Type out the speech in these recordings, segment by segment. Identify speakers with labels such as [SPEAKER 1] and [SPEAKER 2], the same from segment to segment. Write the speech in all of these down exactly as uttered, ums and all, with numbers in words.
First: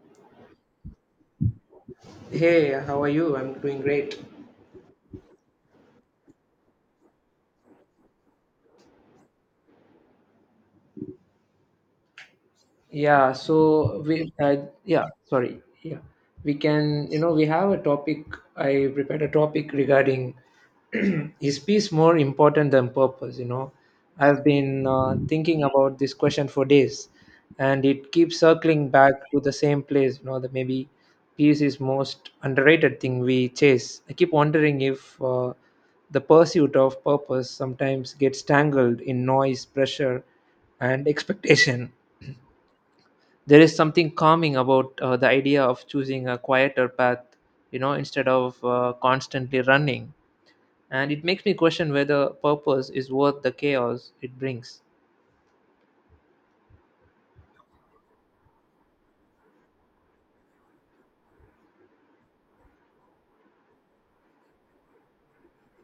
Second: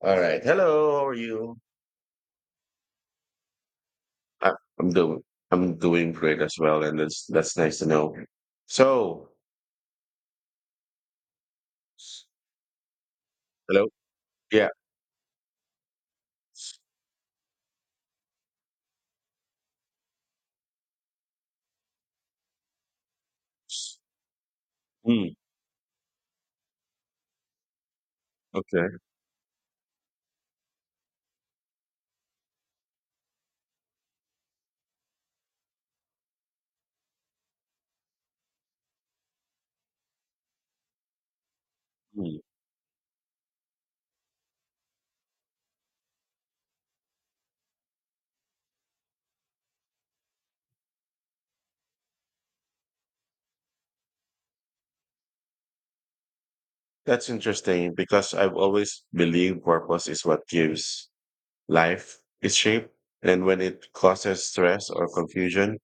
[SPEAKER 1] All right. Hello. How are you?
[SPEAKER 2] Hey, how are you? I'm doing great.
[SPEAKER 1] I, I'm doing I'm doing great as well, and that's that's nice to know. So,
[SPEAKER 2] Yeah,
[SPEAKER 1] hello.
[SPEAKER 2] so we, uh,
[SPEAKER 1] Yeah.
[SPEAKER 2] yeah, sorry. Yeah, we can, you know, we have a topic. I prepared a topic regarding is peace more important than purpose? You know, I've been uh,
[SPEAKER 1] Mm,
[SPEAKER 2] thinking about this question for days, and it keeps circling
[SPEAKER 1] okay.
[SPEAKER 2] back to the same place, you know, that maybe peace is most underrated thing we chase. I keep wondering if uh, the pursuit of purpose sometimes gets tangled in noise, pressure, and expectation.
[SPEAKER 1] Mm.
[SPEAKER 2] There is something calming about uh, the idea of choosing a quieter path, you know, instead of uh, constantly running, and it makes me question whether purpose is worth the chaos it brings.
[SPEAKER 1] That's interesting because I've always believed purpose is what gives life its shape, and when it causes stress or confusion,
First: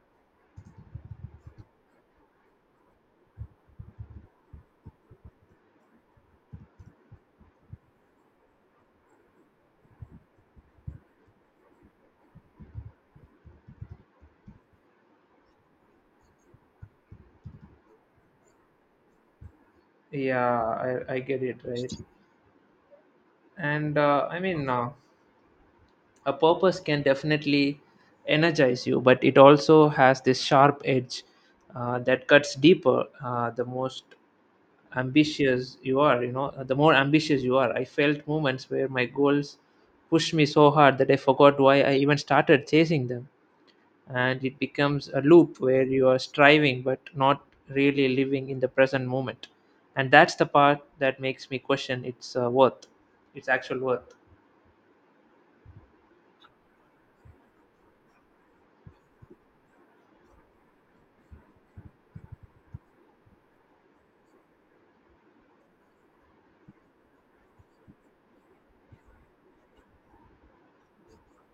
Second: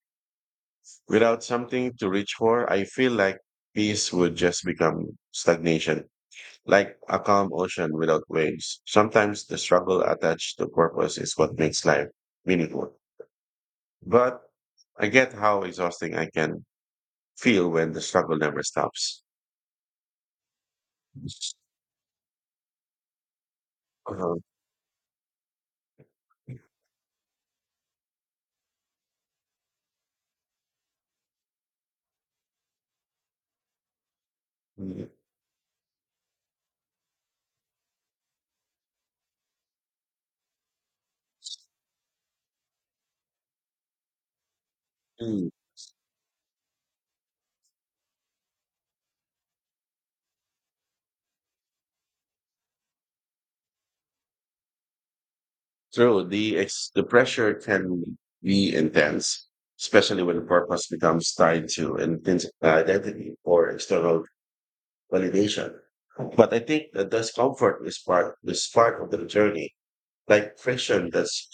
[SPEAKER 1] without something to reach for, I feel like peace would just become stagnation, like a calm ocean without waves. Sometimes the struggle attached to purpose is what makes life meaningful. But I get how exhausting I can feel when the struggle never stops.
[SPEAKER 2] Yeah, i, I get it, right? And uh,
[SPEAKER 1] Uh-huh.
[SPEAKER 2] i mean uh, a purpose can definitely energize you, but it also has this sharp edge uh, that cuts deeper. Uh, the most ambitious you are you know the more ambitious you are, I felt moments where my goals pushed me so hard that I forgot why I even started chasing them, and it becomes a
[SPEAKER 1] Mm.
[SPEAKER 2] loop where you are striving but not really living in the present moment. And that's the part that makes me question its uh, worth its actual worth.
[SPEAKER 1] True, the ex- the pressure can be intense, especially when the purpose becomes tied to an intense identity or external validation. But I think the discomfort is part is part of the journey, like friction that's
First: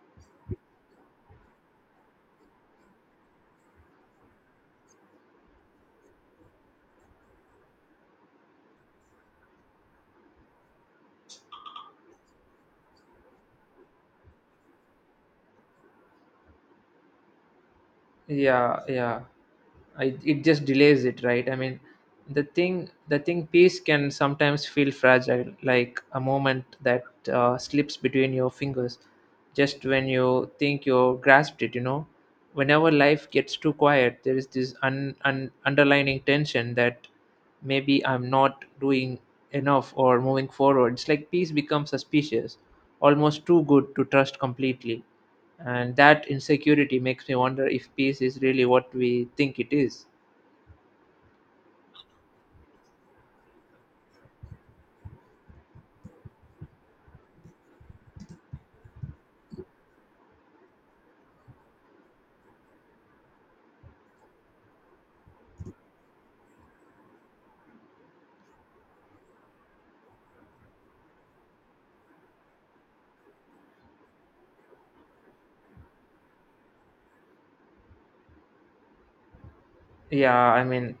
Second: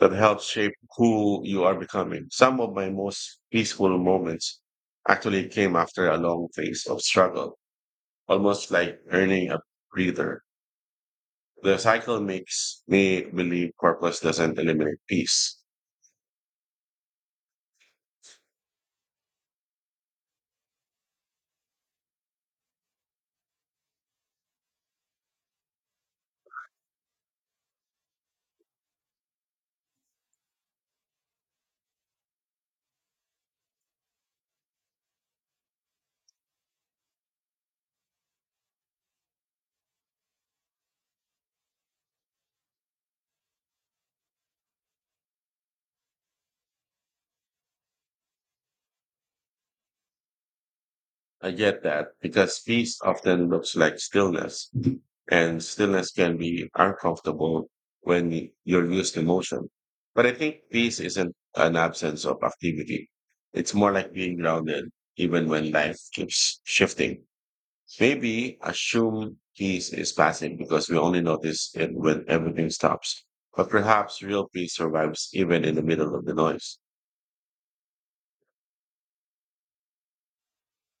[SPEAKER 1] that helps shape who you are becoming. Some of my most peaceful moments actually came after a long phase of struggle, almost like earning a breather. The cycle makes me believe purpose doesn't eliminate peace.
[SPEAKER 2] Yeah yeah I, It just delays it, right? I mean, the thing the thing peace can sometimes feel fragile, like a moment that uh, slips between your fingers just when you think you grasped it, you know. Whenever life gets too quiet, there is this un, un, underlining tension that maybe I'm not doing enough or moving forward. It's like peace becomes suspicious, almost too good to trust completely, and that insecurity makes me wonder if peace is really what we think it is.
[SPEAKER 1] I get that because peace often looks like stillness, and stillness can be uncomfortable when y- you're used to motion. But I think peace isn't an absence of activity. It's more like being grounded even when life keeps shifting. Maybe assume peace is passive because we only notice it when everything stops. But perhaps real peace survives even in the middle of the noise.
[SPEAKER 2] Yeah, I mean,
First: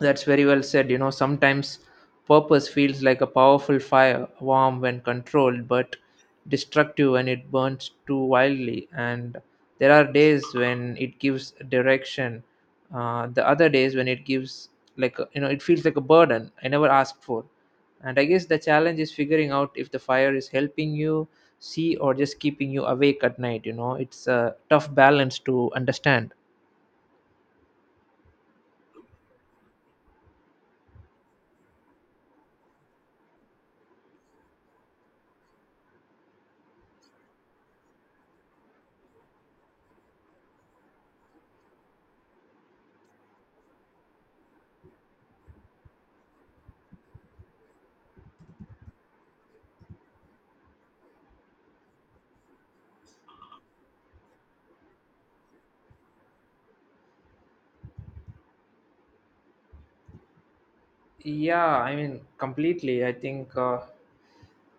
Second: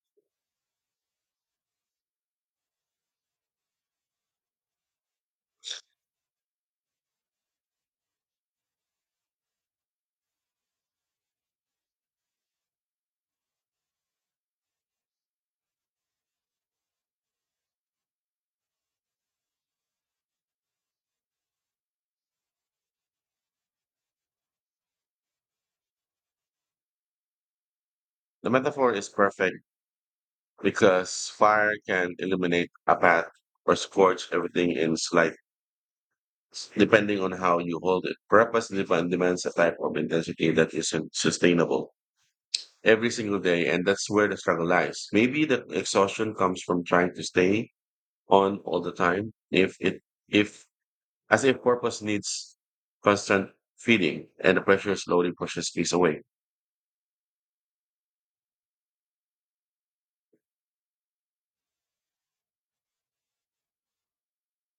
[SPEAKER 2] that's very well said. You know, sometimes purpose feels like a powerful fire, warm when controlled, but destructive when it burns too wildly. And there are days when it gives direction, uh, the other days when it gives, like, a- you know, it feels like a burden I never asked for. And I guess the challenge is figuring out if the fire is helping you see or just keeping you awake at night. You know, it's a tough balance to understand.
[SPEAKER 1] The metaphor is perfect because fire can illuminate a path or scorch everything in slight, depending on how you hold it. Purpose demand, demands a type of intensity that isn't sustainable every single day, and that's where the struggle lies. Maybe the exhaustion comes from trying to stay on all the time. If it, if As if purpose needs constant feeding, and the pressure slowly pushes peace away.
[SPEAKER 2] Yeah, I mean, completely. I think, uh,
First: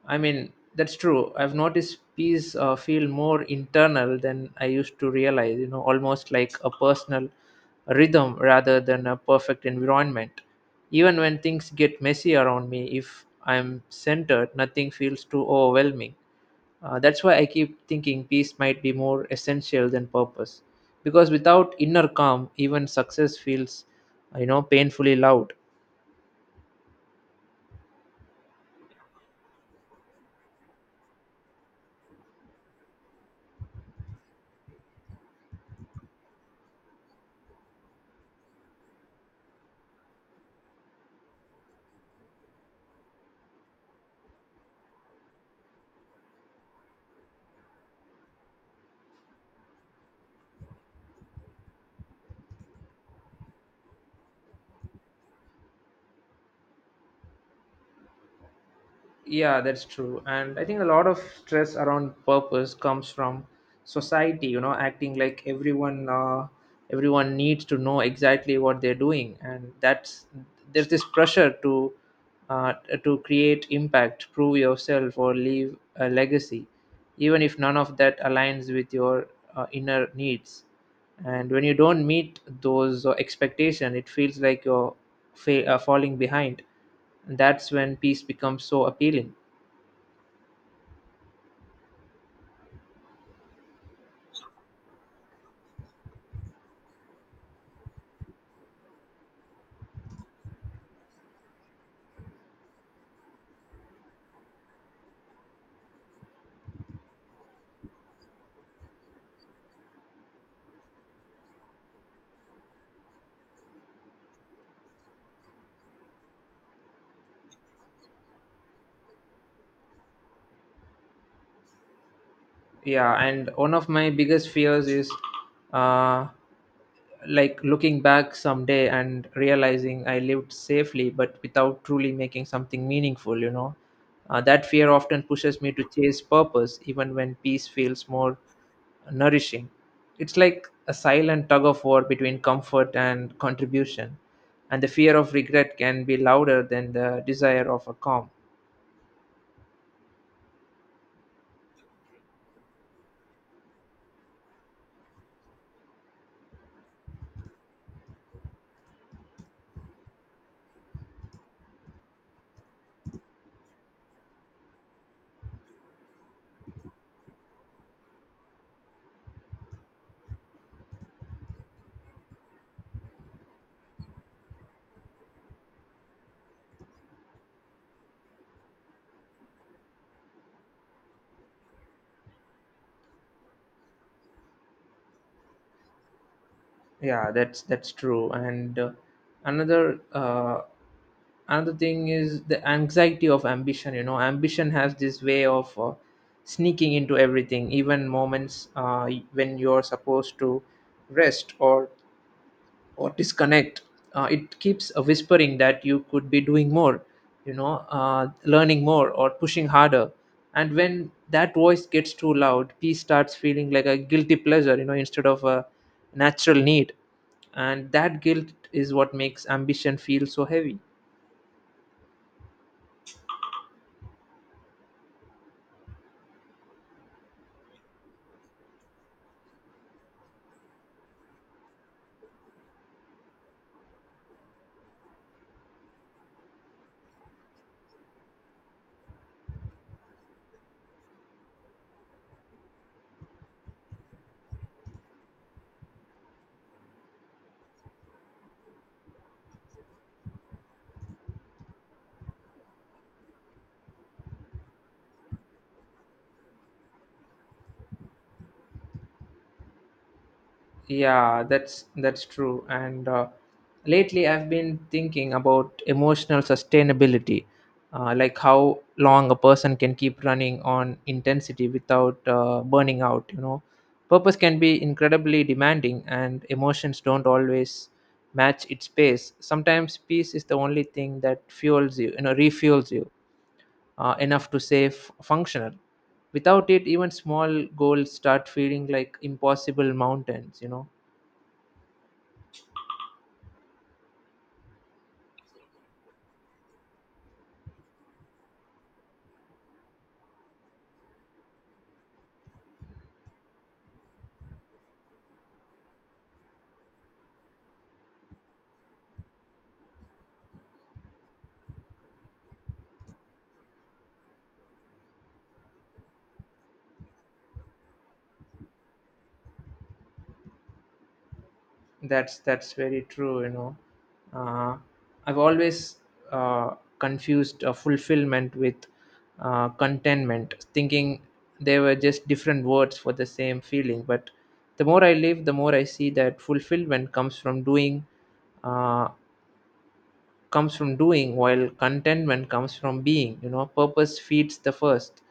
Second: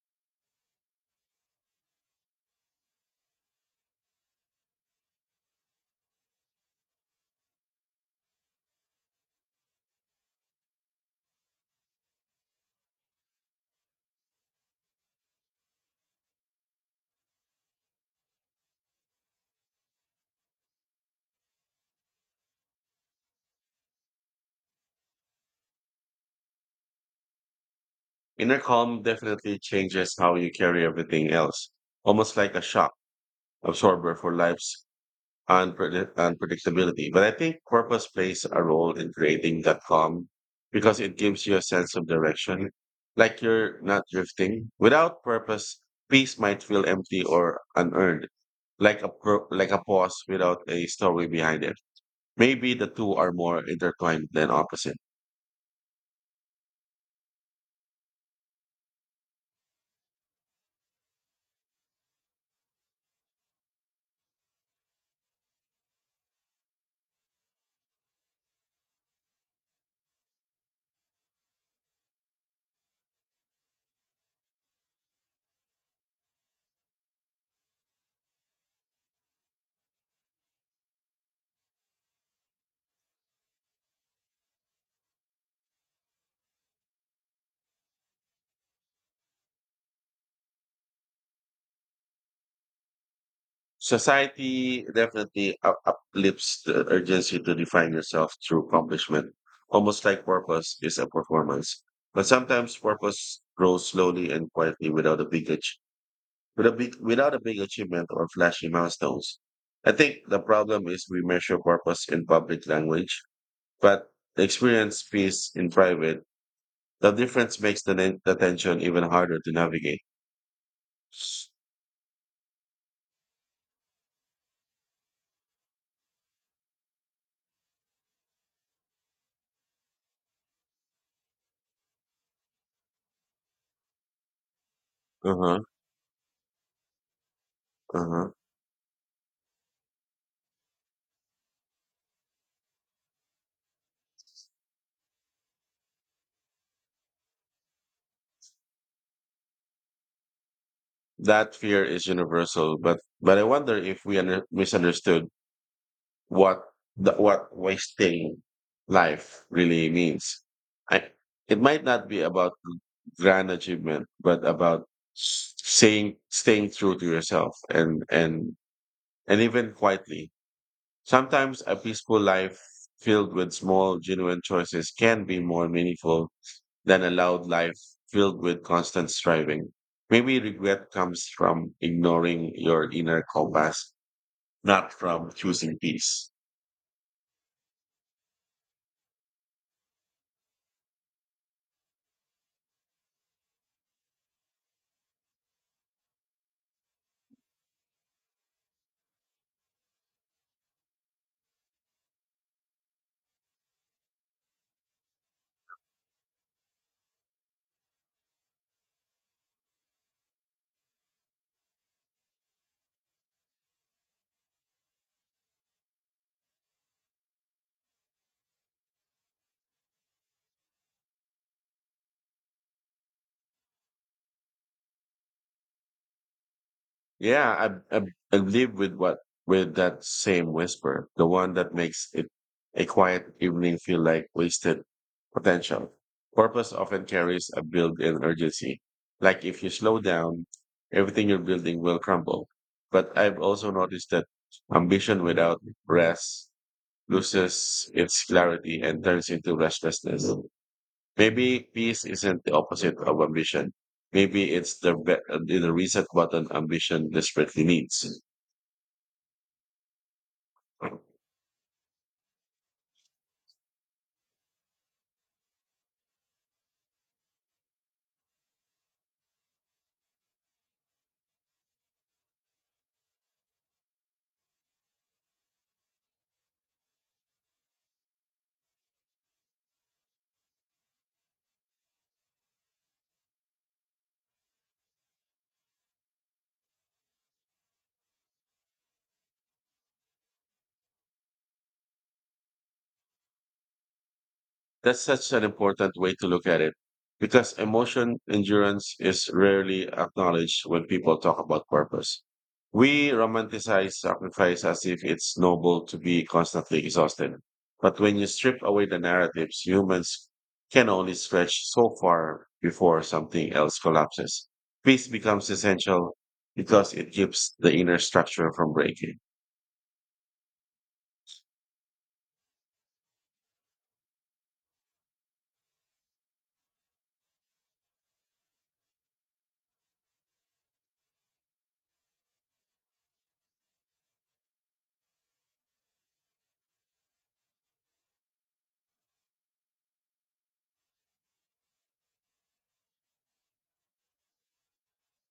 [SPEAKER 2] I mean, that's true. I've noticed peace uh, feel more internal than I used to realize, you know, almost like a personal rhythm rather than a perfect environment. Even when things get messy around me, if I'm centered, nothing feels too overwhelming. Uh, that's why I keep thinking peace might be more essential than purpose, because without inner calm, even success feels, you know, painfully loud.
[SPEAKER 1] Inner calm definitely changes how you carry everything else, almost like a shock absorber for life's unpredi- unpredictability. But I think purpose plays a role in creating that calm because it gives you a sense of direction, like you're not drifting. Without purpose, peace might feel empty or unearned, like a pro- like a pause without a story behind it. Maybe the two are more intertwined than opposite.
[SPEAKER 2] Yeah, that's true. And I think a lot of stress around purpose comes from society, you know, acting like everyone uh, everyone needs to know exactly what they're doing. And that's there's this pressure to uh, to create impact, prove yourself, or leave a legacy, even if none of that aligns with your uh, inner needs. And when you don't meet those expectations, it feels like you're fa- uh, falling behind. That's when peace becomes so appealing.
[SPEAKER 1] Society definitely up- uplifts the urgency to define yourself through accomplishment, almost like purpose is a performance. But sometimes purpose grows slowly and quietly without a big ach- with a big, without a big achievement or flashy milestones. I think the problem is we measure purpose in public language, but experience peace in private. The difference makes the, nen- the tension even harder to navigate.
[SPEAKER 2] Yeah, and one of my biggest fears is uh like looking back someday and realizing I lived safely but without truly making something meaningful, you know. Uh, that fear often
[SPEAKER 1] Uh huh.
[SPEAKER 2] pushes me to chase purpose even when peace
[SPEAKER 1] Uh
[SPEAKER 2] feels
[SPEAKER 1] huh.
[SPEAKER 2] more nourishing. It's like a silent tug of war between comfort and contribution, and the fear of regret can be louder than the desire of a calm.
[SPEAKER 1] That fear is universal, but but I wonder if we under, misunderstood what the, what wasting life really means. I, it might not be about grand achievement, but about s- saying staying true to yourself, and and and even quietly. Sometimes a peaceful life filled with small, genuine choices can be more meaningful than a loud life filled with constant striving. Maybe regret comes from ignoring your inner compass, not from choosing peace.
[SPEAKER 2] Yeah, that's that's true. And uh, another uh, another thing is the anxiety of ambition. You know, ambition has this way of uh, sneaking into everything, even moments uh, when you're supposed to rest or or disconnect. Uh, it keeps uh, whispering that you could be doing more, you know, uh, learning more or pushing harder. And when that voice gets too loud, peace starts feeling like a guilty pleasure, you know, instead of a natural need. And that guilt is what makes ambition feel so heavy.
[SPEAKER 1] Yeah, I, I, I live with what with that same whisper, the one that makes it a quiet evening feel like wasted potential. Purpose often carries a built-in urgency. Like if you slow down, everything you're building will crumble. But I've also noticed that ambition without rest loses its clarity and turns into restlessness. Maybe peace isn't the opposite of ambition. Maybe it's the, be- uh, the reset button ambition desperately needs.
[SPEAKER 2] Yeah, that's that's true. And uh, lately, I've been thinking about emotional sustainability, uh, like how long a person can keep running on intensity without uh, burning out. You know, purpose can be incredibly demanding, and emotions don't always match its pace. Sometimes peace is the only thing that fuels you, you know, refuels you uh, enough to stay f- functional. Without it, even small goals start feeling like impossible mountains. You know.
[SPEAKER 1] That's such an important way to look at it because emotion endurance is rarely acknowledged when people talk about purpose. We romanticize sacrifice as if it's noble to be constantly exhausted. But when you strip away the narratives, humans can only stretch so far before something else collapses. Peace becomes essential because it keeps the inner structure from breaking.
[SPEAKER 2] That's that's very true. You know, uh, I've always uh, confused uh, fulfillment with uh, contentment, thinking they were just different words for the same feeling. But the more I live, the more I see that fulfillment comes from doing. Uh, comes from doing, while contentment comes from being. You know, purpose feeds the first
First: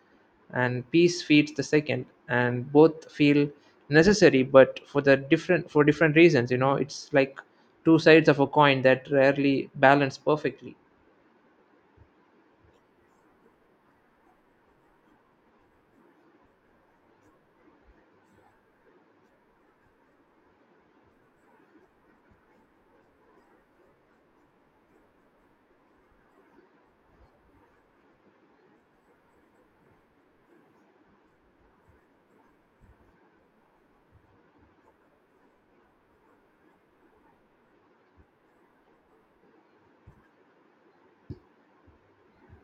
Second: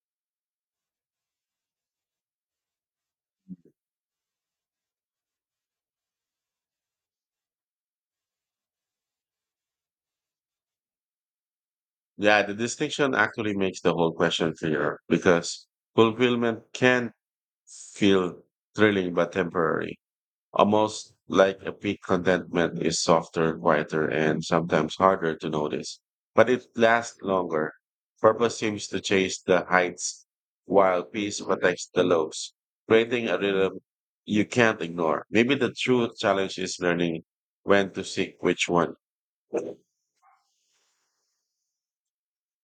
[SPEAKER 2] and peace feeds the second, and both feel necessary but for the different for different reasons. You know, it's like two sides of a coin that rarely balance perfectly.
[SPEAKER 1] Yeah, the distinction actually makes the whole question clearer because fulfillment can feel thrilling but temporary, almost like a peak. Contentment is softer, quieter, and sometimes harder to notice, but it lasts longer. Purpose seems to chase the heights while peace protects the lows, creating a rhythm you can't ignore. Maybe the true challenge is learning when to seek which one.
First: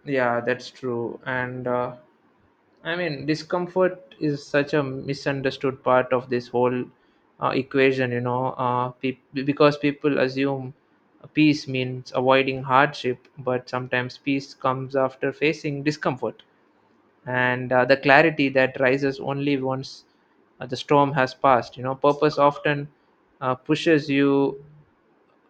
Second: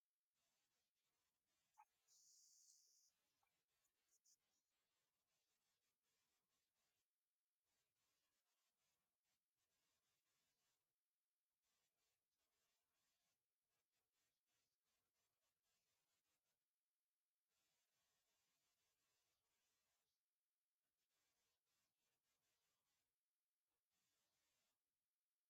[SPEAKER 2] Yeah, that's true. And uh, I mean, discomfort is such a misunderstood part of this whole uh, equation, you know, uh, peop because people assume peace means avoiding hardship, but sometimes peace comes after facing discomfort. And uh, the clarity that rises only once uh, the storm has passed, you know, purpose often uh, pushes you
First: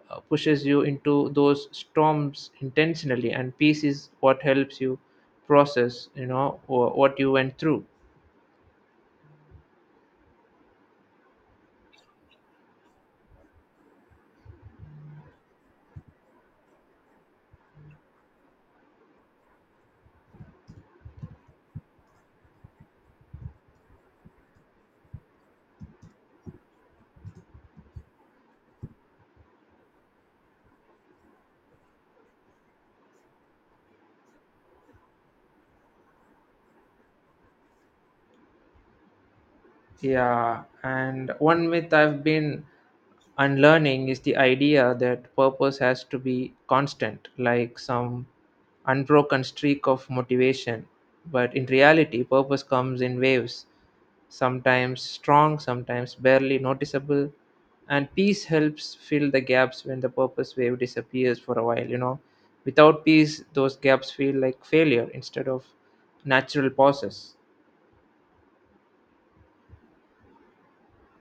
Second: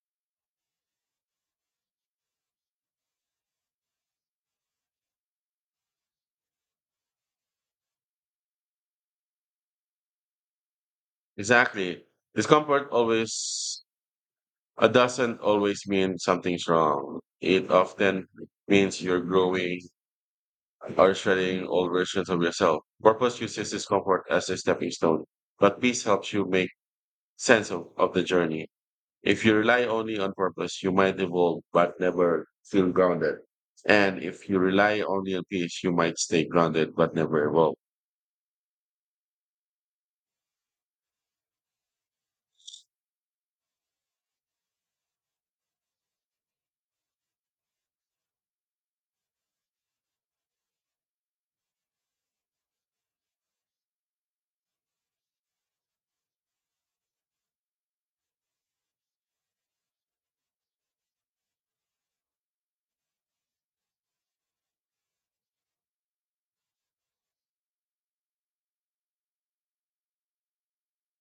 [SPEAKER 2] uh, pushes you into those storms intentionally, and peace is what helps you process, you know, wh- what you went through.
[SPEAKER 1] Exactly. Discomfort always It doesn't always mean something's wrong. It often means you're growing or shedding old versions of yourself. Purpose uses discomfort as a stepping stone, but peace helps you make sense of, of the journey. If you rely only on purpose, you might evolve but never feel grounded. And if you rely only on peace, you might stay grounded but never evolve.
[SPEAKER 2] Yeah, and one myth I've been unlearning is the idea that purpose has to be constant, like some unbroken streak of motivation. But in reality, purpose comes in waves, sometimes strong, sometimes barely noticeable. And peace helps fill the gaps when the purpose wave disappears for a while, you know. Without peace, those gaps feel like failure instead of natural pauses.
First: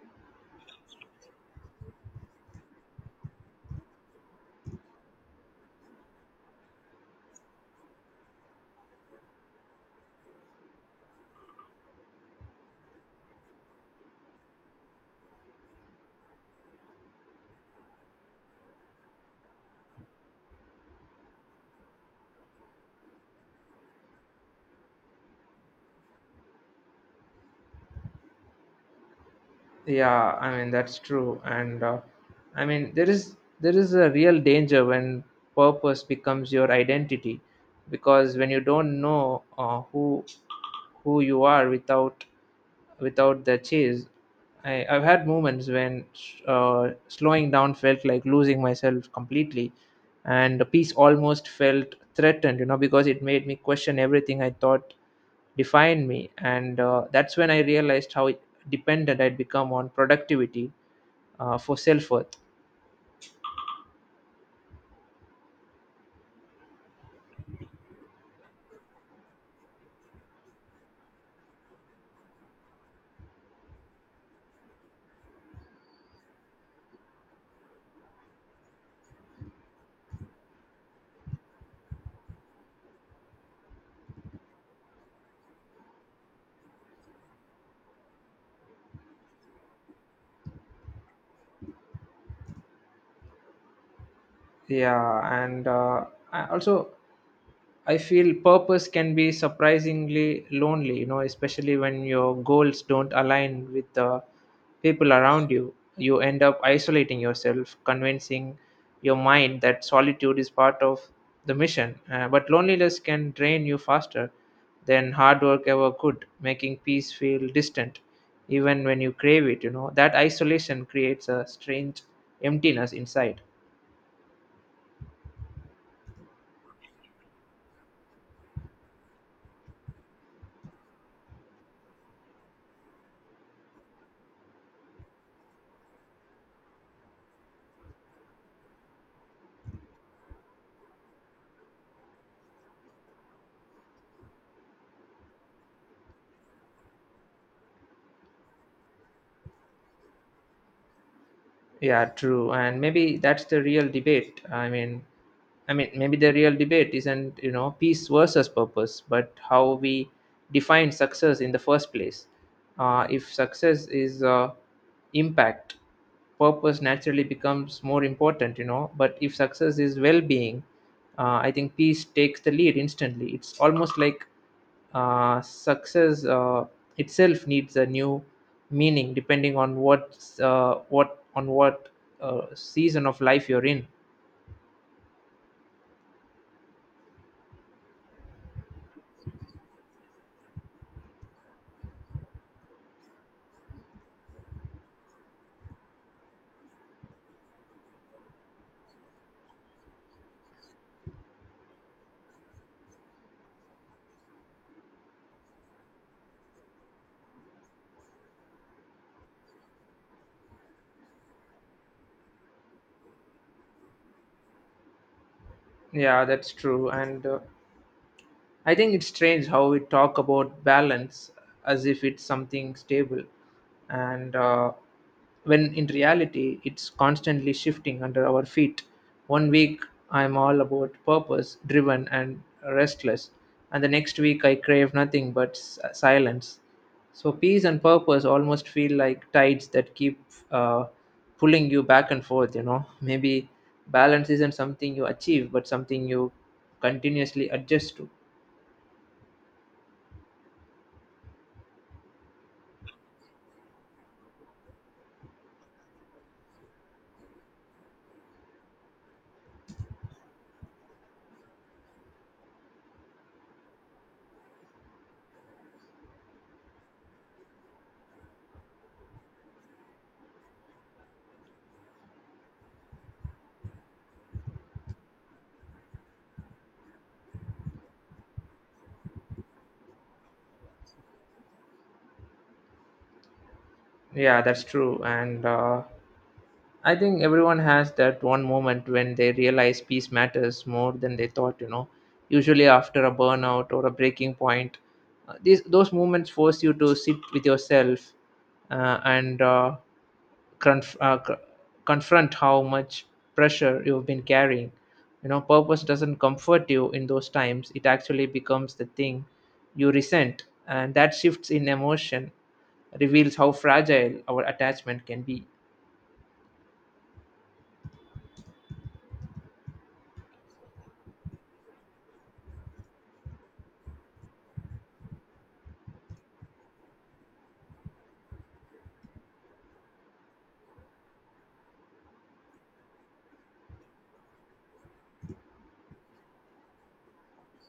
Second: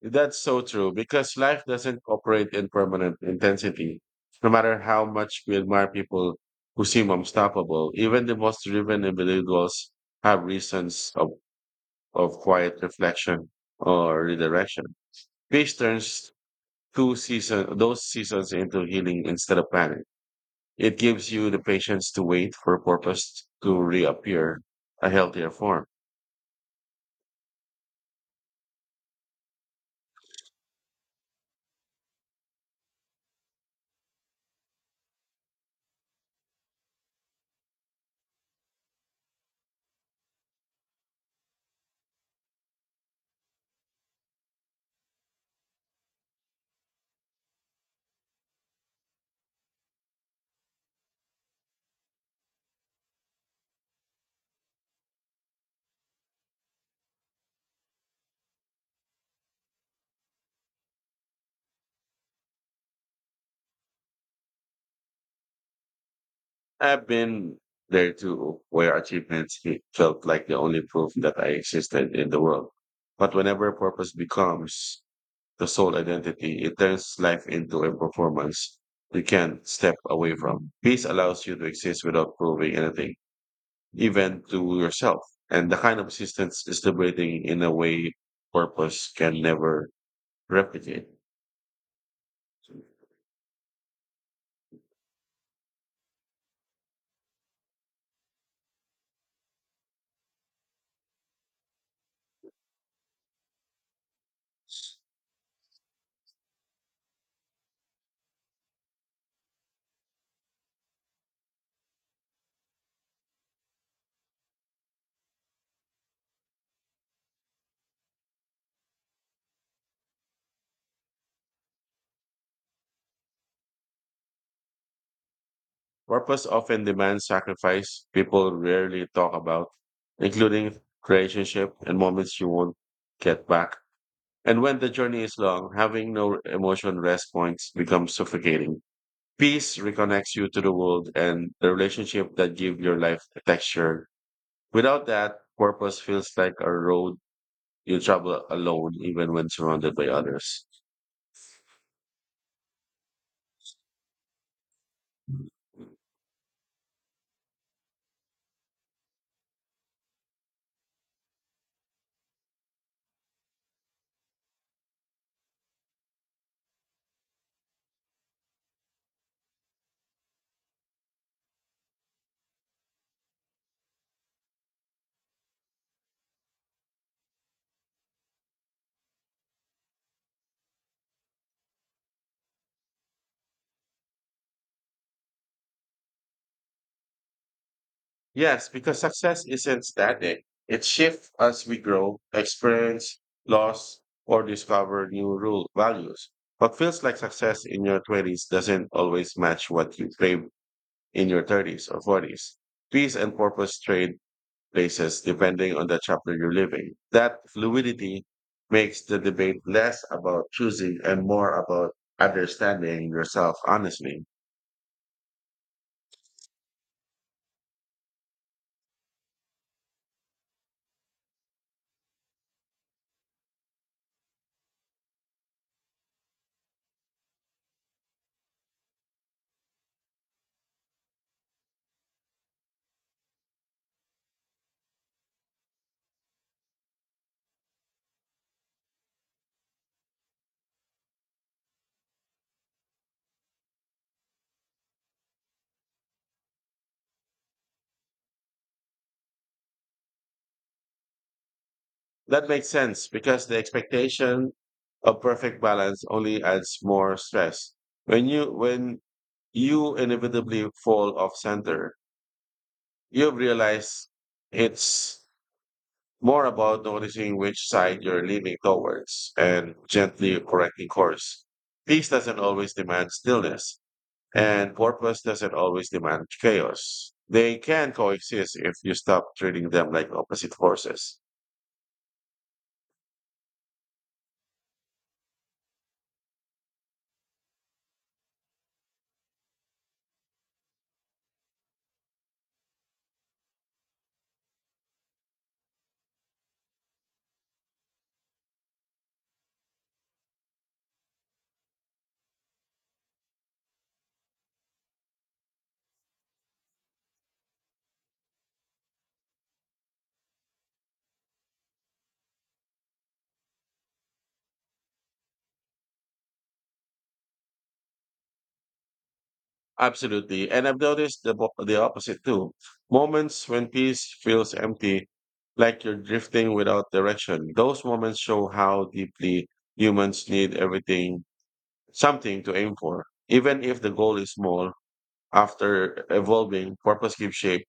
[SPEAKER 1] That's so true because life doesn't operate in permanent intensity. No matter how much we admire people who seem unstoppable, even the most driven individuals have reasons of, of quiet reflection or redirection. Peace turns two season, those seasons into healing instead of panic. It gives you the patience to wait for purpose to reappear a healthier form.
[SPEAKER 2] Yeah, I mean that's true, and uh, I mean there is there is a real danger when purpose becomes your identity, because when you don't know uh, who who you are without without the chase. I, I've had moments when uh, slowing down felt like losing myself completely, and the piece almost felt threatened, you know, because it made me question everything I thought defined me. And uh, that's when I realized how dependent I'd become on productivity uh, for self-worth.
[SPEAKER 1] I've been there too, where achievements fe- felt like the only proof that I existed in the world. But whenever purpose becomes the sole identity, it turns life into a performance you can't step away from. Peace allows you to exist without proving anything, even to yourself. And the kind of existence is liberating in a way purpose can never replicate.
[SPEAKER 2] Yeah, and uh, I also I feel purpose can be surprisingly lonely, you know, especially when your goals don't align with the people around you. You end up isolating yourself, convincing your mind that solitude is part of the mission. Uh, but loneliness can drain you faster than hard work ever could, making peace feel distant, even when you crave it, you know. That isolation creates a strange emptiness inside.
[SPEAKER 1] Purpose often demands sacrifice people rarely talk about, including relationship and moments you won't get back. And when the journey is long, having no emotion rest points becomes suffocating. Peace reconnects you to the world and the relationship that give your life a texture. Without that, purpose feels like a road you travel alone, even when surrounded by others.
[SPEAKER 2] Yeah, true. And maybe that's the real debate. I mean, I mean, maybe the real debate isn't, you know, peace versus purpose, but how we define success in the first place. Uh, if success is uh, impact, purpose naturally becomes more important, you know. But if success is well being, uh, I think peace takes the lead instantly. It's almost like uh, success uh, itself needs a new meaning depending on what's uh, what on what uh, season of life you're in.
[SPEAKER 1] Yes, because success isn't static. It shifts as we grow, experience, loss, or discover new rule values. What feels like success in your twenties doesn't always match what you crave in your thirties or forties. Peace and purpose trade places depending on the chapter you're living. That fluidity makes the debate less about choosing and more about understanding yourself honestly.
[SPEAKER 2] Yeah, that's true, and uh, I think it's strange how we talk about balance as if it's something stable, and uh, when in reality it's constantly shifting under our feet. One week I'm all about purpose, driven, and restless, and the next week I crave nothing but s- silence. So peace and purpose almost feel like tides that keep uh, pulling you back and forth. You know, maybe balance isn't something you achieve, but something you continuously adjust to.
[SPEAKER 1] That makes sense because the expectation of perfect balance only adds more stress. When you when you inevitably fall off center, you realize it's more about noticing which side you're leaning towards and gently correcting course. Peace doesn't always demand stillness, and purpose doesn't always demand chaos. They can coexist if you stop treating them like opposite forces.
[SPEAKER 2] Yeah, that's true. And uh, I think everyone has that one moment when they realize peace matters more than they thought, you know. Usually after a burnout or a breaking point, uh, these those moments force you to sit with yourself uh, and uh, conf- uh, c- confront how much pressure you've been carrying, you know. Purpose doesn't comfort you in those times. It actually becomes the thing you resent, and that shifts in emotion reveals how fragile our attachment can be.
[SPEAKER 1] Absolutely. And I've noticed the, bo- the opposite too. Moments when peace feels empty, like you're drifting without direction. Those moments show how deeply humans need everything, something to aim for. Even if the goal is small, after evolving, purpose gives shape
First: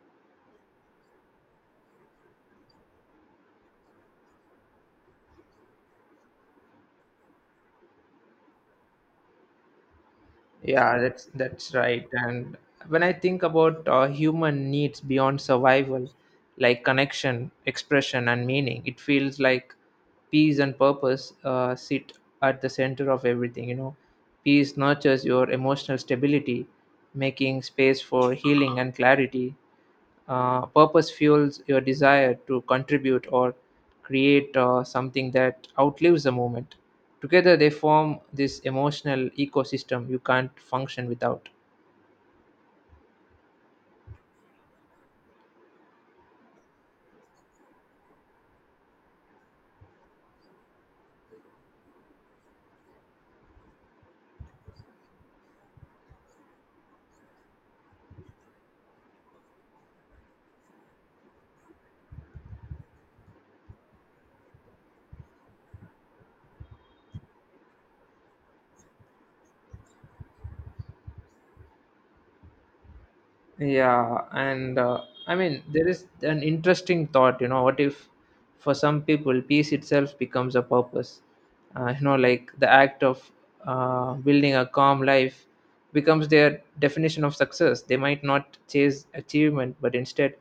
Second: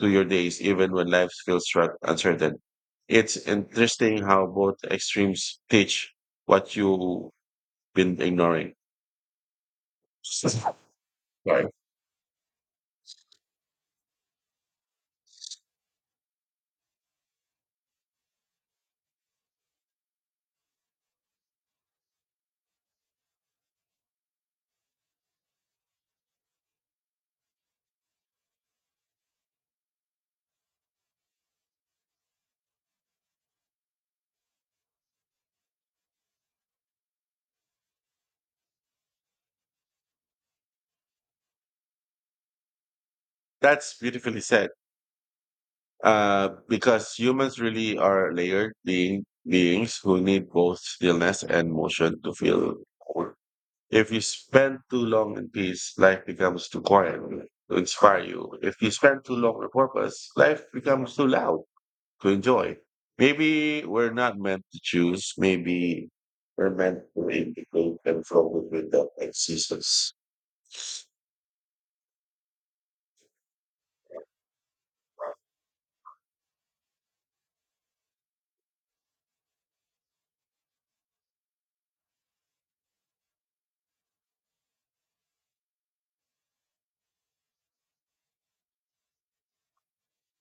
[SPEAKER 1] to your days, even when life feels stru- uncertain. It's interesting how both extremes teach what you've been ignoring. Sorry.
[SPEAKER 2] Yeah, that's that's right. And when I think about uh, human needs beyond survival, like connection, expression, and meaning, it feels like peace and purpose uh, sit at the center of everything. You know, peace nurtures your emotional stability, making space for healing and clarity. Uh, purpose fuels your desire to contribute or create uh, something that outlives the moment. Together, they form this emotional ecosystem you can't function without.
[SPEAKER 1] That's beautifully said. Uh, because humans really are layered being beings who need both stillness and motion to feel whole. If you spend too long in peace, life becomes too quiet to inspire you. If you spend too long on purpose, life becomes too loud to enjoy. Maybe we're not meant to choose. Maybe we're meant to integrate and flow with the existence.
[SPEAKER 2] Yeah, and uh, I mean, there is an interesting thought, you know, what if for some people peace itself becomes a purpose? Uh, you know, like the act of uh, building a calm life becomes their definition of success. They might not chase achievement, but instead,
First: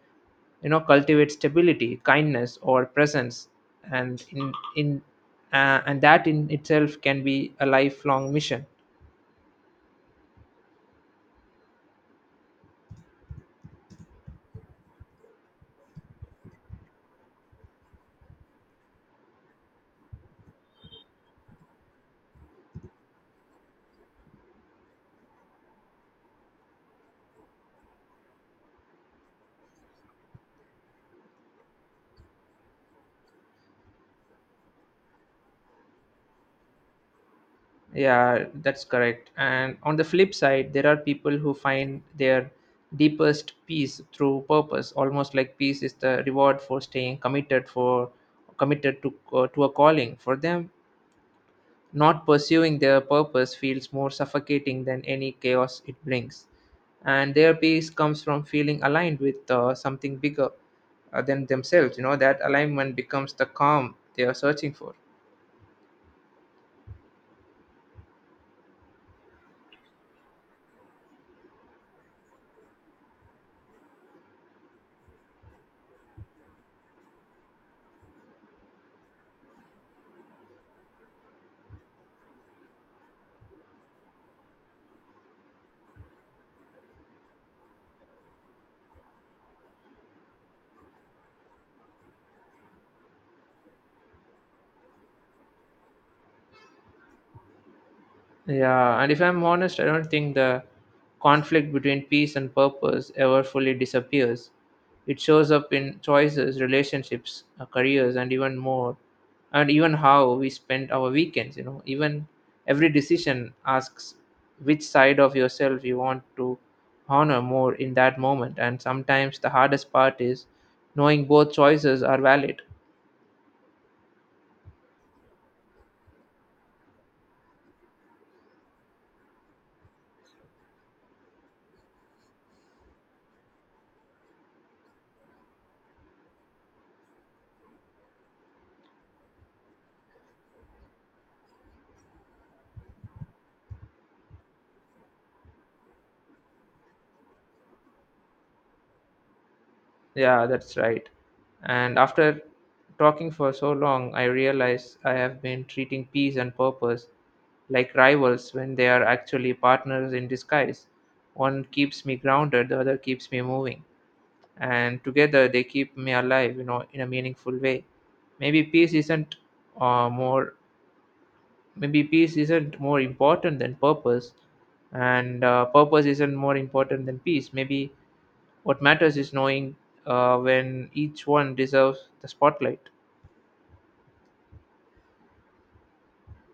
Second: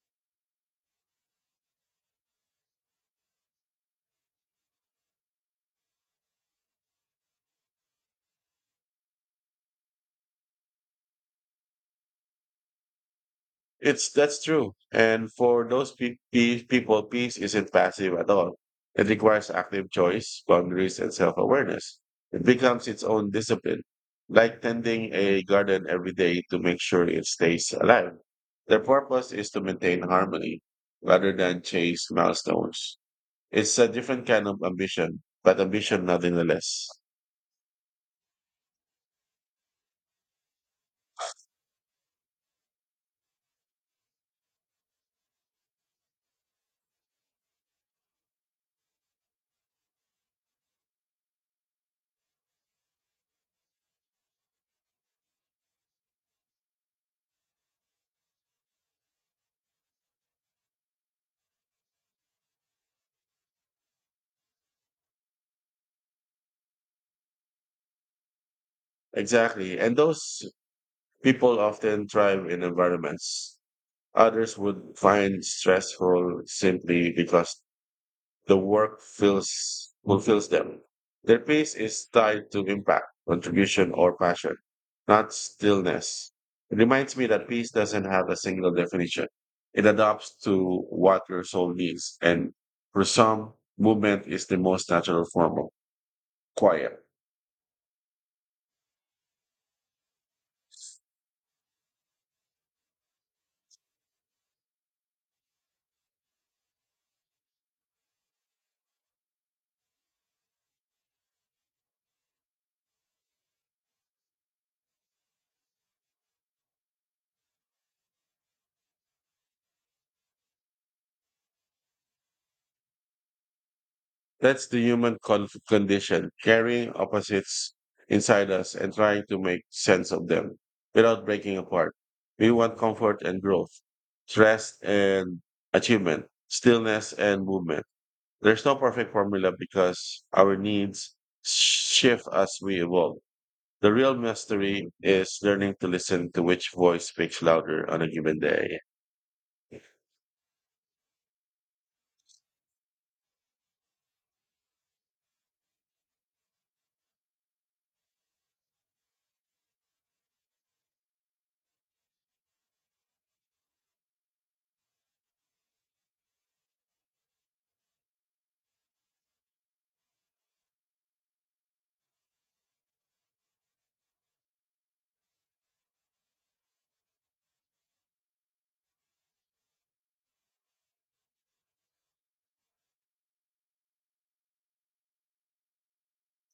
[SPEAKER 2] you know, cultivate stability, kindness, or presence, and in in uh, and that in itself can be a lifelong mission.
[SPEAKER 1] It's That's true. And for those pe- pe- people, peace isn't passive at all. It requires active choice, boundaries, and self-awareness. It becomes its own discipline, like tending a garden every day to make sure it stays alive. Their purpose is to maintain harmony rather than chase milestones. It's a different kind of ambition, but ambition nonetheless.
[SPEAKER 2] Yeah, that's correct. And on the flip side, there are people who find their deepest peace through purpose, almost like peace is the reward for staying committed for committed to uh, to a calling. For them, not pursuing their purpose feels more suffocating than any chaos it brings. And their peace comes from feeling aligned with uh, something bigger, uh, than themselves. You know, that alignment becomes the calm they are searching for.
[SPEAKER 1] Exactly. And those people often thrive in environments others would find stressful simply because the work feels fulfills them. Their pace is tied to impact, contribution, or passion, not stillness. It reminds me that peace doesn't have a single definition. It adapts to what your soul needs, and for some, movement is the most natural form of quiet.
[SPEAKER 2] Yeah, and if I'm honest, I don't think the conflict between peace and purpose ever fully disappears. It shows up in choices, relationships, uh, careers, and even more, and even how we spend our weekends. You know, even every decision asks which side of yourself you want to honor more in that moment. And sometimes the hardest part is knowing both choices are valid.
[SPEAKER 1] That's the human con- condition, carrying opposites inside us and trying to make sense of them without breaking apart. We want comfort and growth, rest and achievement, stillness and movement. There's no perfect formula because our needs shift as we evolve. The real mystery is learning to listen to which voice speaks louder on a given day.
[SPEAKER 2] Yeah, that's right. And after talking for so long, I realize I have been treating peace and purpose like rivals when they are actually partners in disguise. One keeps me grounded, the other keeps me moving. And together they keep me alive, you know, in a meaningful way. Maybe peace isn't uh, more Maybe peace isn't more important than purpose, and uh, purpose isn't more important than peace. Maybe what matters is knowing uh, when each one deserves the spotlight.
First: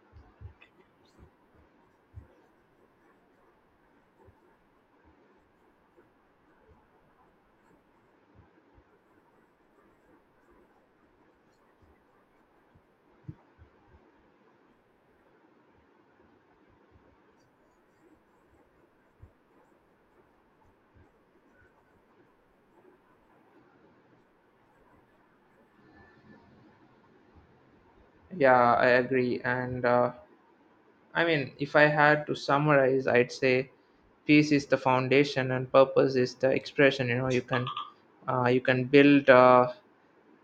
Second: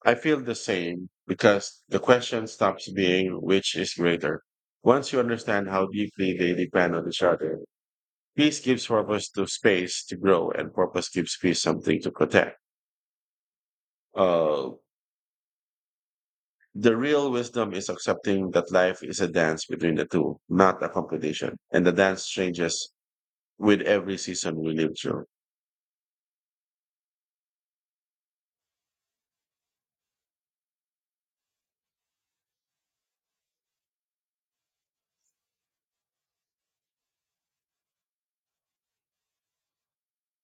[SPEAKER 1] I feel the same because the question stops being which is greater. Once you understand how deeply they depend on each other, peace gives purpose to space to grow, and purpose gives peace something to protect. Uh, the real wisdom is accepting that life is a dance between the two, not a competition. And the dance changes with every season we live through.
[SPEAKER 2] Yeah, I agree. And uh, I mean, if I had to summarize, I'd say peace is the foundation and purpose is the expression. You know, you can uh, you can build uh,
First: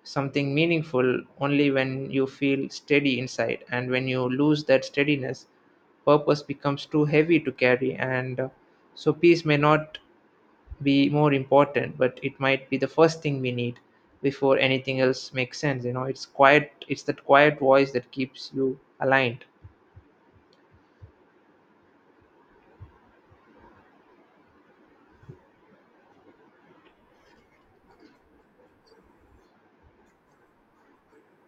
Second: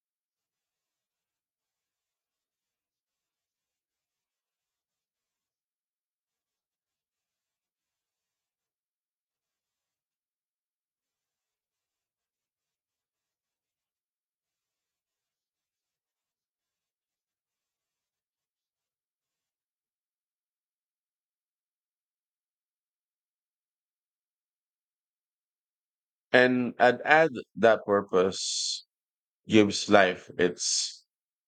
[SPEAKER 2] something meaningful only when you feel steady inside, and when you lose that steadiness, purpose becomes too heavy to carry. And uh, so, peace may not be more important, but it might be the first thing we need before anything else makes sense. You know, it's quiet. It's that quiet voice that keeps you aligned.
[SPEAKER 1] And I'd add that purpose gives life its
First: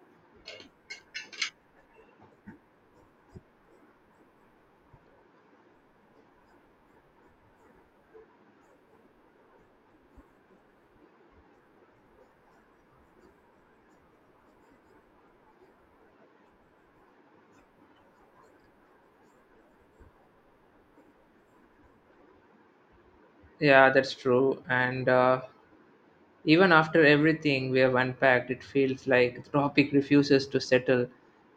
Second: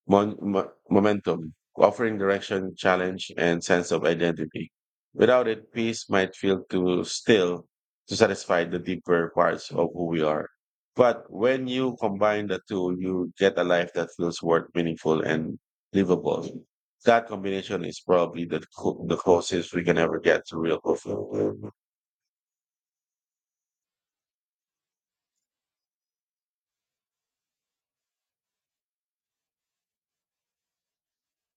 [SPEAKER 1] mon- mo- momentum, offering direction, challenge, and sense of identity. Without it, peace might feel too still to satisfy the deeper parts of who we are. But when you combine the two, you get a life that feels worth meaningful and livable. That combination is probably the, clo- the closest we can ever get to real fulfillment.
[SPEAKER 2] Yeah, that's true. And uh, even after everything we have unpacked, it feels like the topic refuses to settle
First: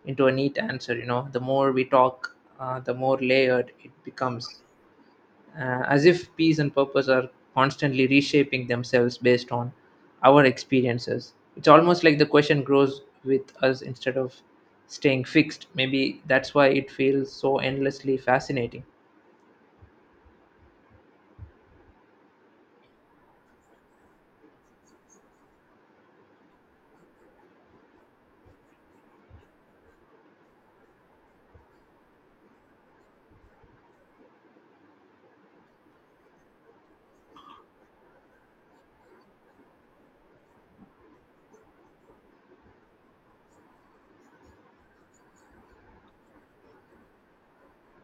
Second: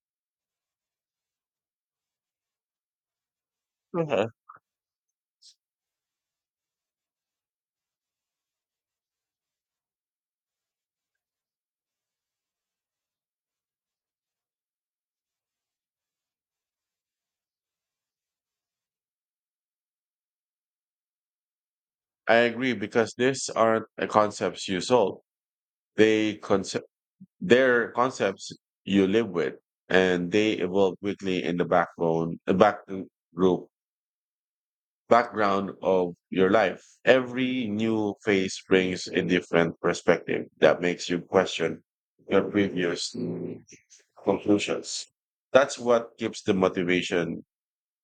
[SPEAKER 2] into a neat answer. You know, the more we talk, uh, the more layered it
[SPEAKER 1] Mhm.
[SPEAKER 2] becomes, uh, as if peace and purpose are constantly reshaping themselves based on our experiences. It's almost like the question grows with us instead of staying fixed. Maybe that's why it feels so endlessly fascinating.
[SPEAKER 1] I agree because these aren't uh, concepts you sold. They conce- They're concepts you live with, and they evolve quickly in the backbone, the back uh, group background of your life. Every new phase brings a different perspective that makes you question your previous mm, conclusions. That's what keeps the motivation,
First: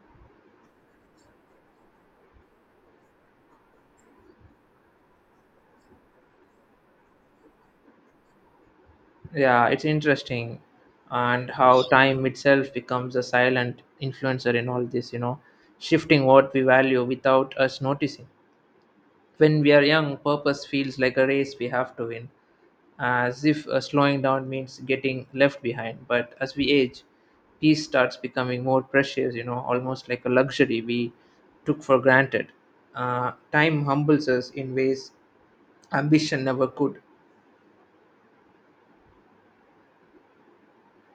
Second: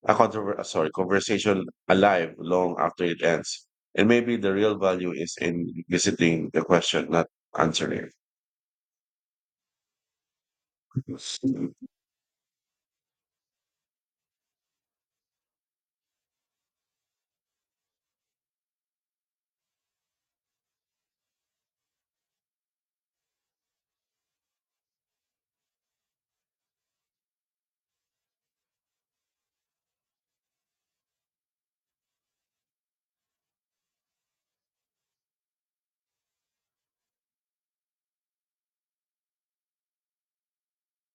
[SPEAKER 1] a controver- uh, sorry, conversation alive long after it ends. And maybe the real value is in visiting the question, not answering
[SPEAKER 2] Yeah, it's interesting, and
[SPEAKER 1] it.
[SPEAKER 2] how time itself becomes a silent influencer in all this, you know, shifting what we value without us noticing. When we are young, purpose feels like a race we have to win, as if uh, slowing down means getting left behind. But as we age, peace starts becoming more precious, you know, almost like a luxury we took for granted. Uh, time humbles us in ways ambition never could.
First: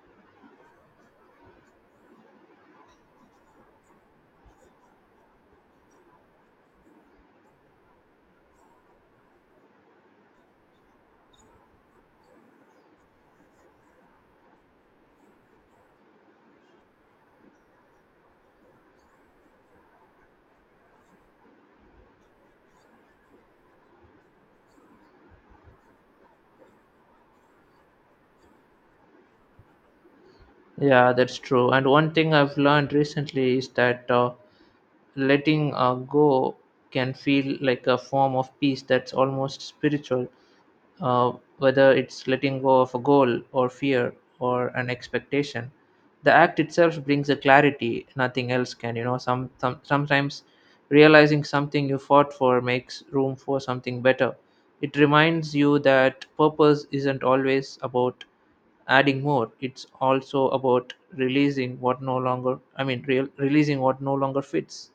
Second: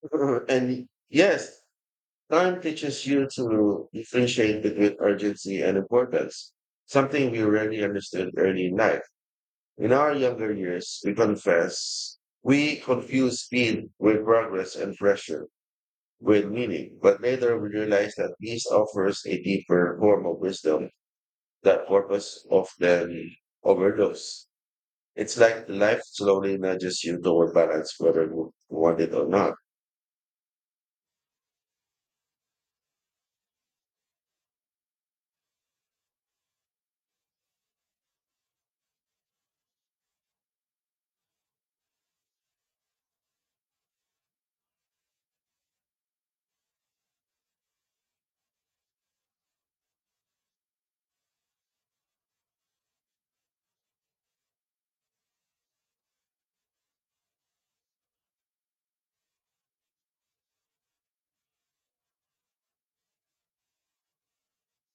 [SPEAKER 1] And yes, time teaches you to differentiate between urgency and importance, something we rarely understood early in life. In our younger years, we confess, we confuse speed with progress and pressure with meaning, but later we realize that peace offers a deeper form of wisdom that purpose often overlooks. It's like life slowly nudges you toward balance, whether you want it or not.
[SPEAKER 2] Yeah, that's true. And one thing I've learned recently is that uh, letting uh, go can feel like a form of peace that's almost spiritual. Uh, whether it's letting go of a goal or fear or an expectation, the act itself brings a clarity nothing else can. You know, some, some sometimes realizing something you fought for makes room for something better. It reminds you that purpose isn't always about adding more. It's also about releasing what no longer i mean real releasing what no longer fits.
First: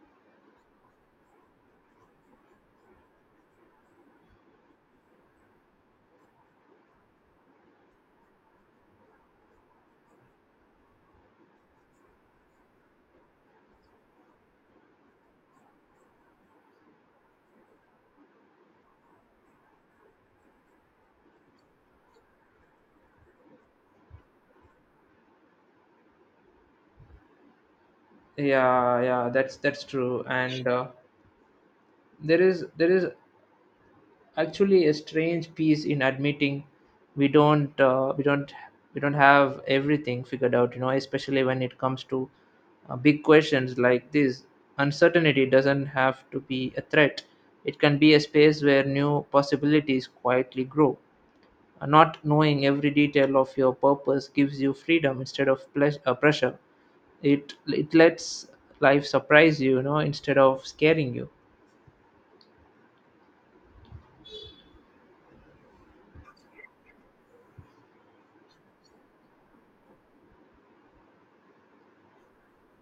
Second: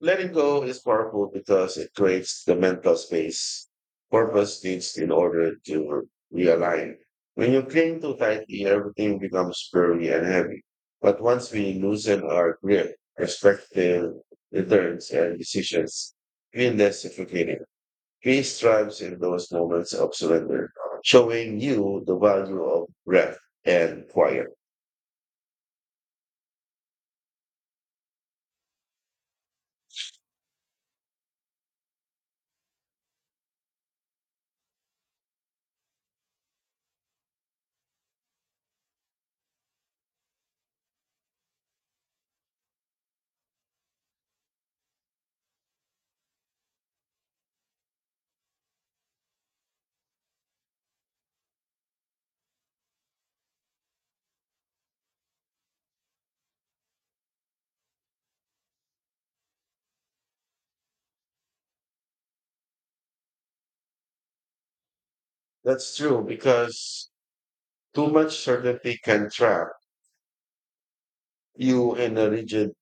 [SPEAKER 1] Letting go is powerful because it creates the mental space purpose needs in order to realign. When you cling too tightly, everything becomes blurry and heavy. But once we loosen our grip, perspective returns, and decisions feel less suffocating. Peace thrives in those moments of surrender, showing you the value of breath and quiet.
[SPEAKER 2] Yeah yeah that's that's true. And uh, there is there is actually a strange piece in admitting we don't uh, we don't we don't have everything figured out. You know, especially when it comes to uh, big questions like this, uncertainty doesn't have to be a threat. It can be a space where new possibilities quietly grow. Uh, not knowing every detail of your purpose gives you freedom instead of pleas- uh, pressure. It it lets life surprise you, you know, instead of scaring you.
[SPEAKER 1] That's true because too much certainty can trap you in a rigid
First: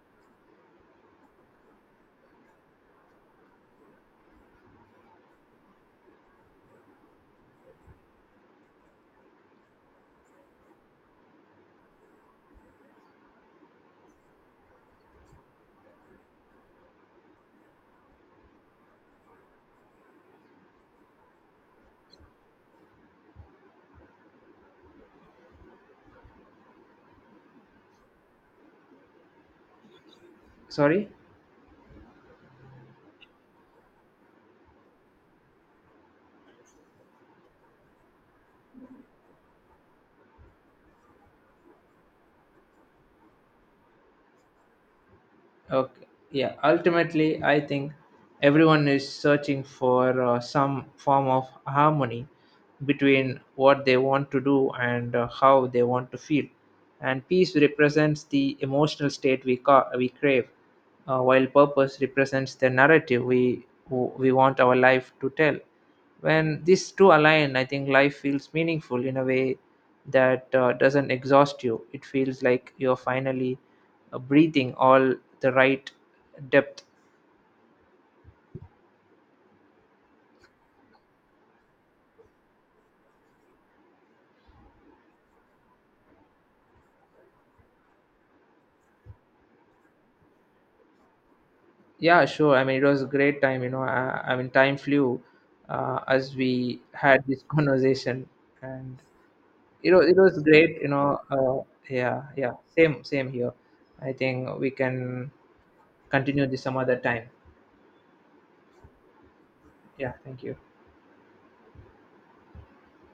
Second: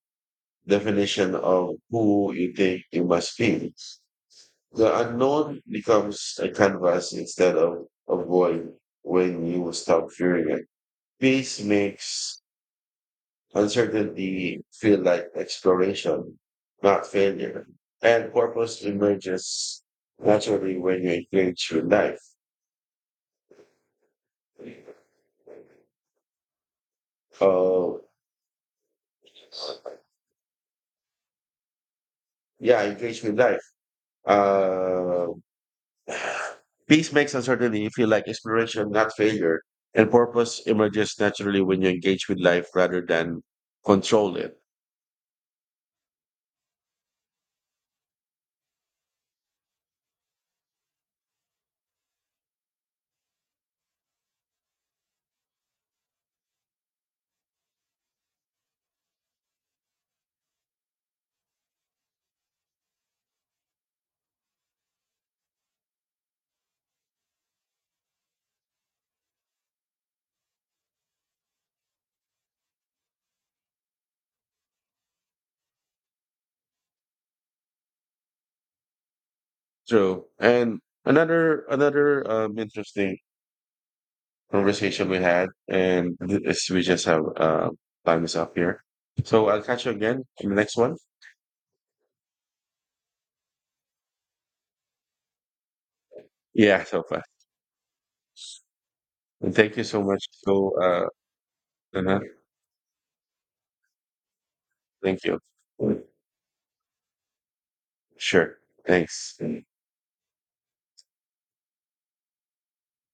[SPEAKER 1] definition of who you think you must be. The unknown becomes a canvas instead of a void when you stop fearing it. Peace makes uncertainty feel like exploration, not failure. And purpose emerges naturally when you engage with life. Uh,
[SPEAKER 2] Sorry.
[SPEAKER 1] yeah, engage with life. Uh, Peace makes uncertainty feel like exploration, not failure, and purpose emerges naturally when you engage with life rather than control it.
[SPEAKER 2] Okay. Yeah. Ultimately, I think everyone is searching for uh, some form of harmony between what they want to do and uh, how they want to feel. And peace represents the emotional state we ca- we crave, uh, while purpose represents the narrative we we want our life to tell. When these two align, I think life feels meaningful in a way that uh, doesn't exhaust you. It feels like you're finally uh, breathing all the right depth.
[SPEAKER 1] True. And another another um, interesting conversation we had, and this, we just have uh, time is up here. So I'll catch you again in the next one.
[SPEAKER 2] Yeah, sure. I mean, it was a great time. You know, i, I mean time flew uh, as we
[SPEAKER 1] Yeah, so far.
[SPEAKER 2] had this conversation. And
[SPEAKER 1] And thank you
[SPEAKER 2] it
[SPEAKER 1] so
[SPEAKER 2] was, it
[SPEAKER 1] much.
[SPEAKER 2] was
[SPEAKER 1] So,
[SPEAKER 2] great. You
[SPEAKER 1] uh,
[SPEAKER 2] know, uh,
[SPEAKER 1] uh-huh.
[SPEAKER 2] yeah, yeah, same same here. I think we
[SPEAKER 1] Thank
[SPEAKER 2] can
[SPEAKER 1] you.
[SPEAKER 2] continue this some other time.
[SPEAKER 1] Sure. Thanks.
[SPEAKER 2] Yeah, thank you.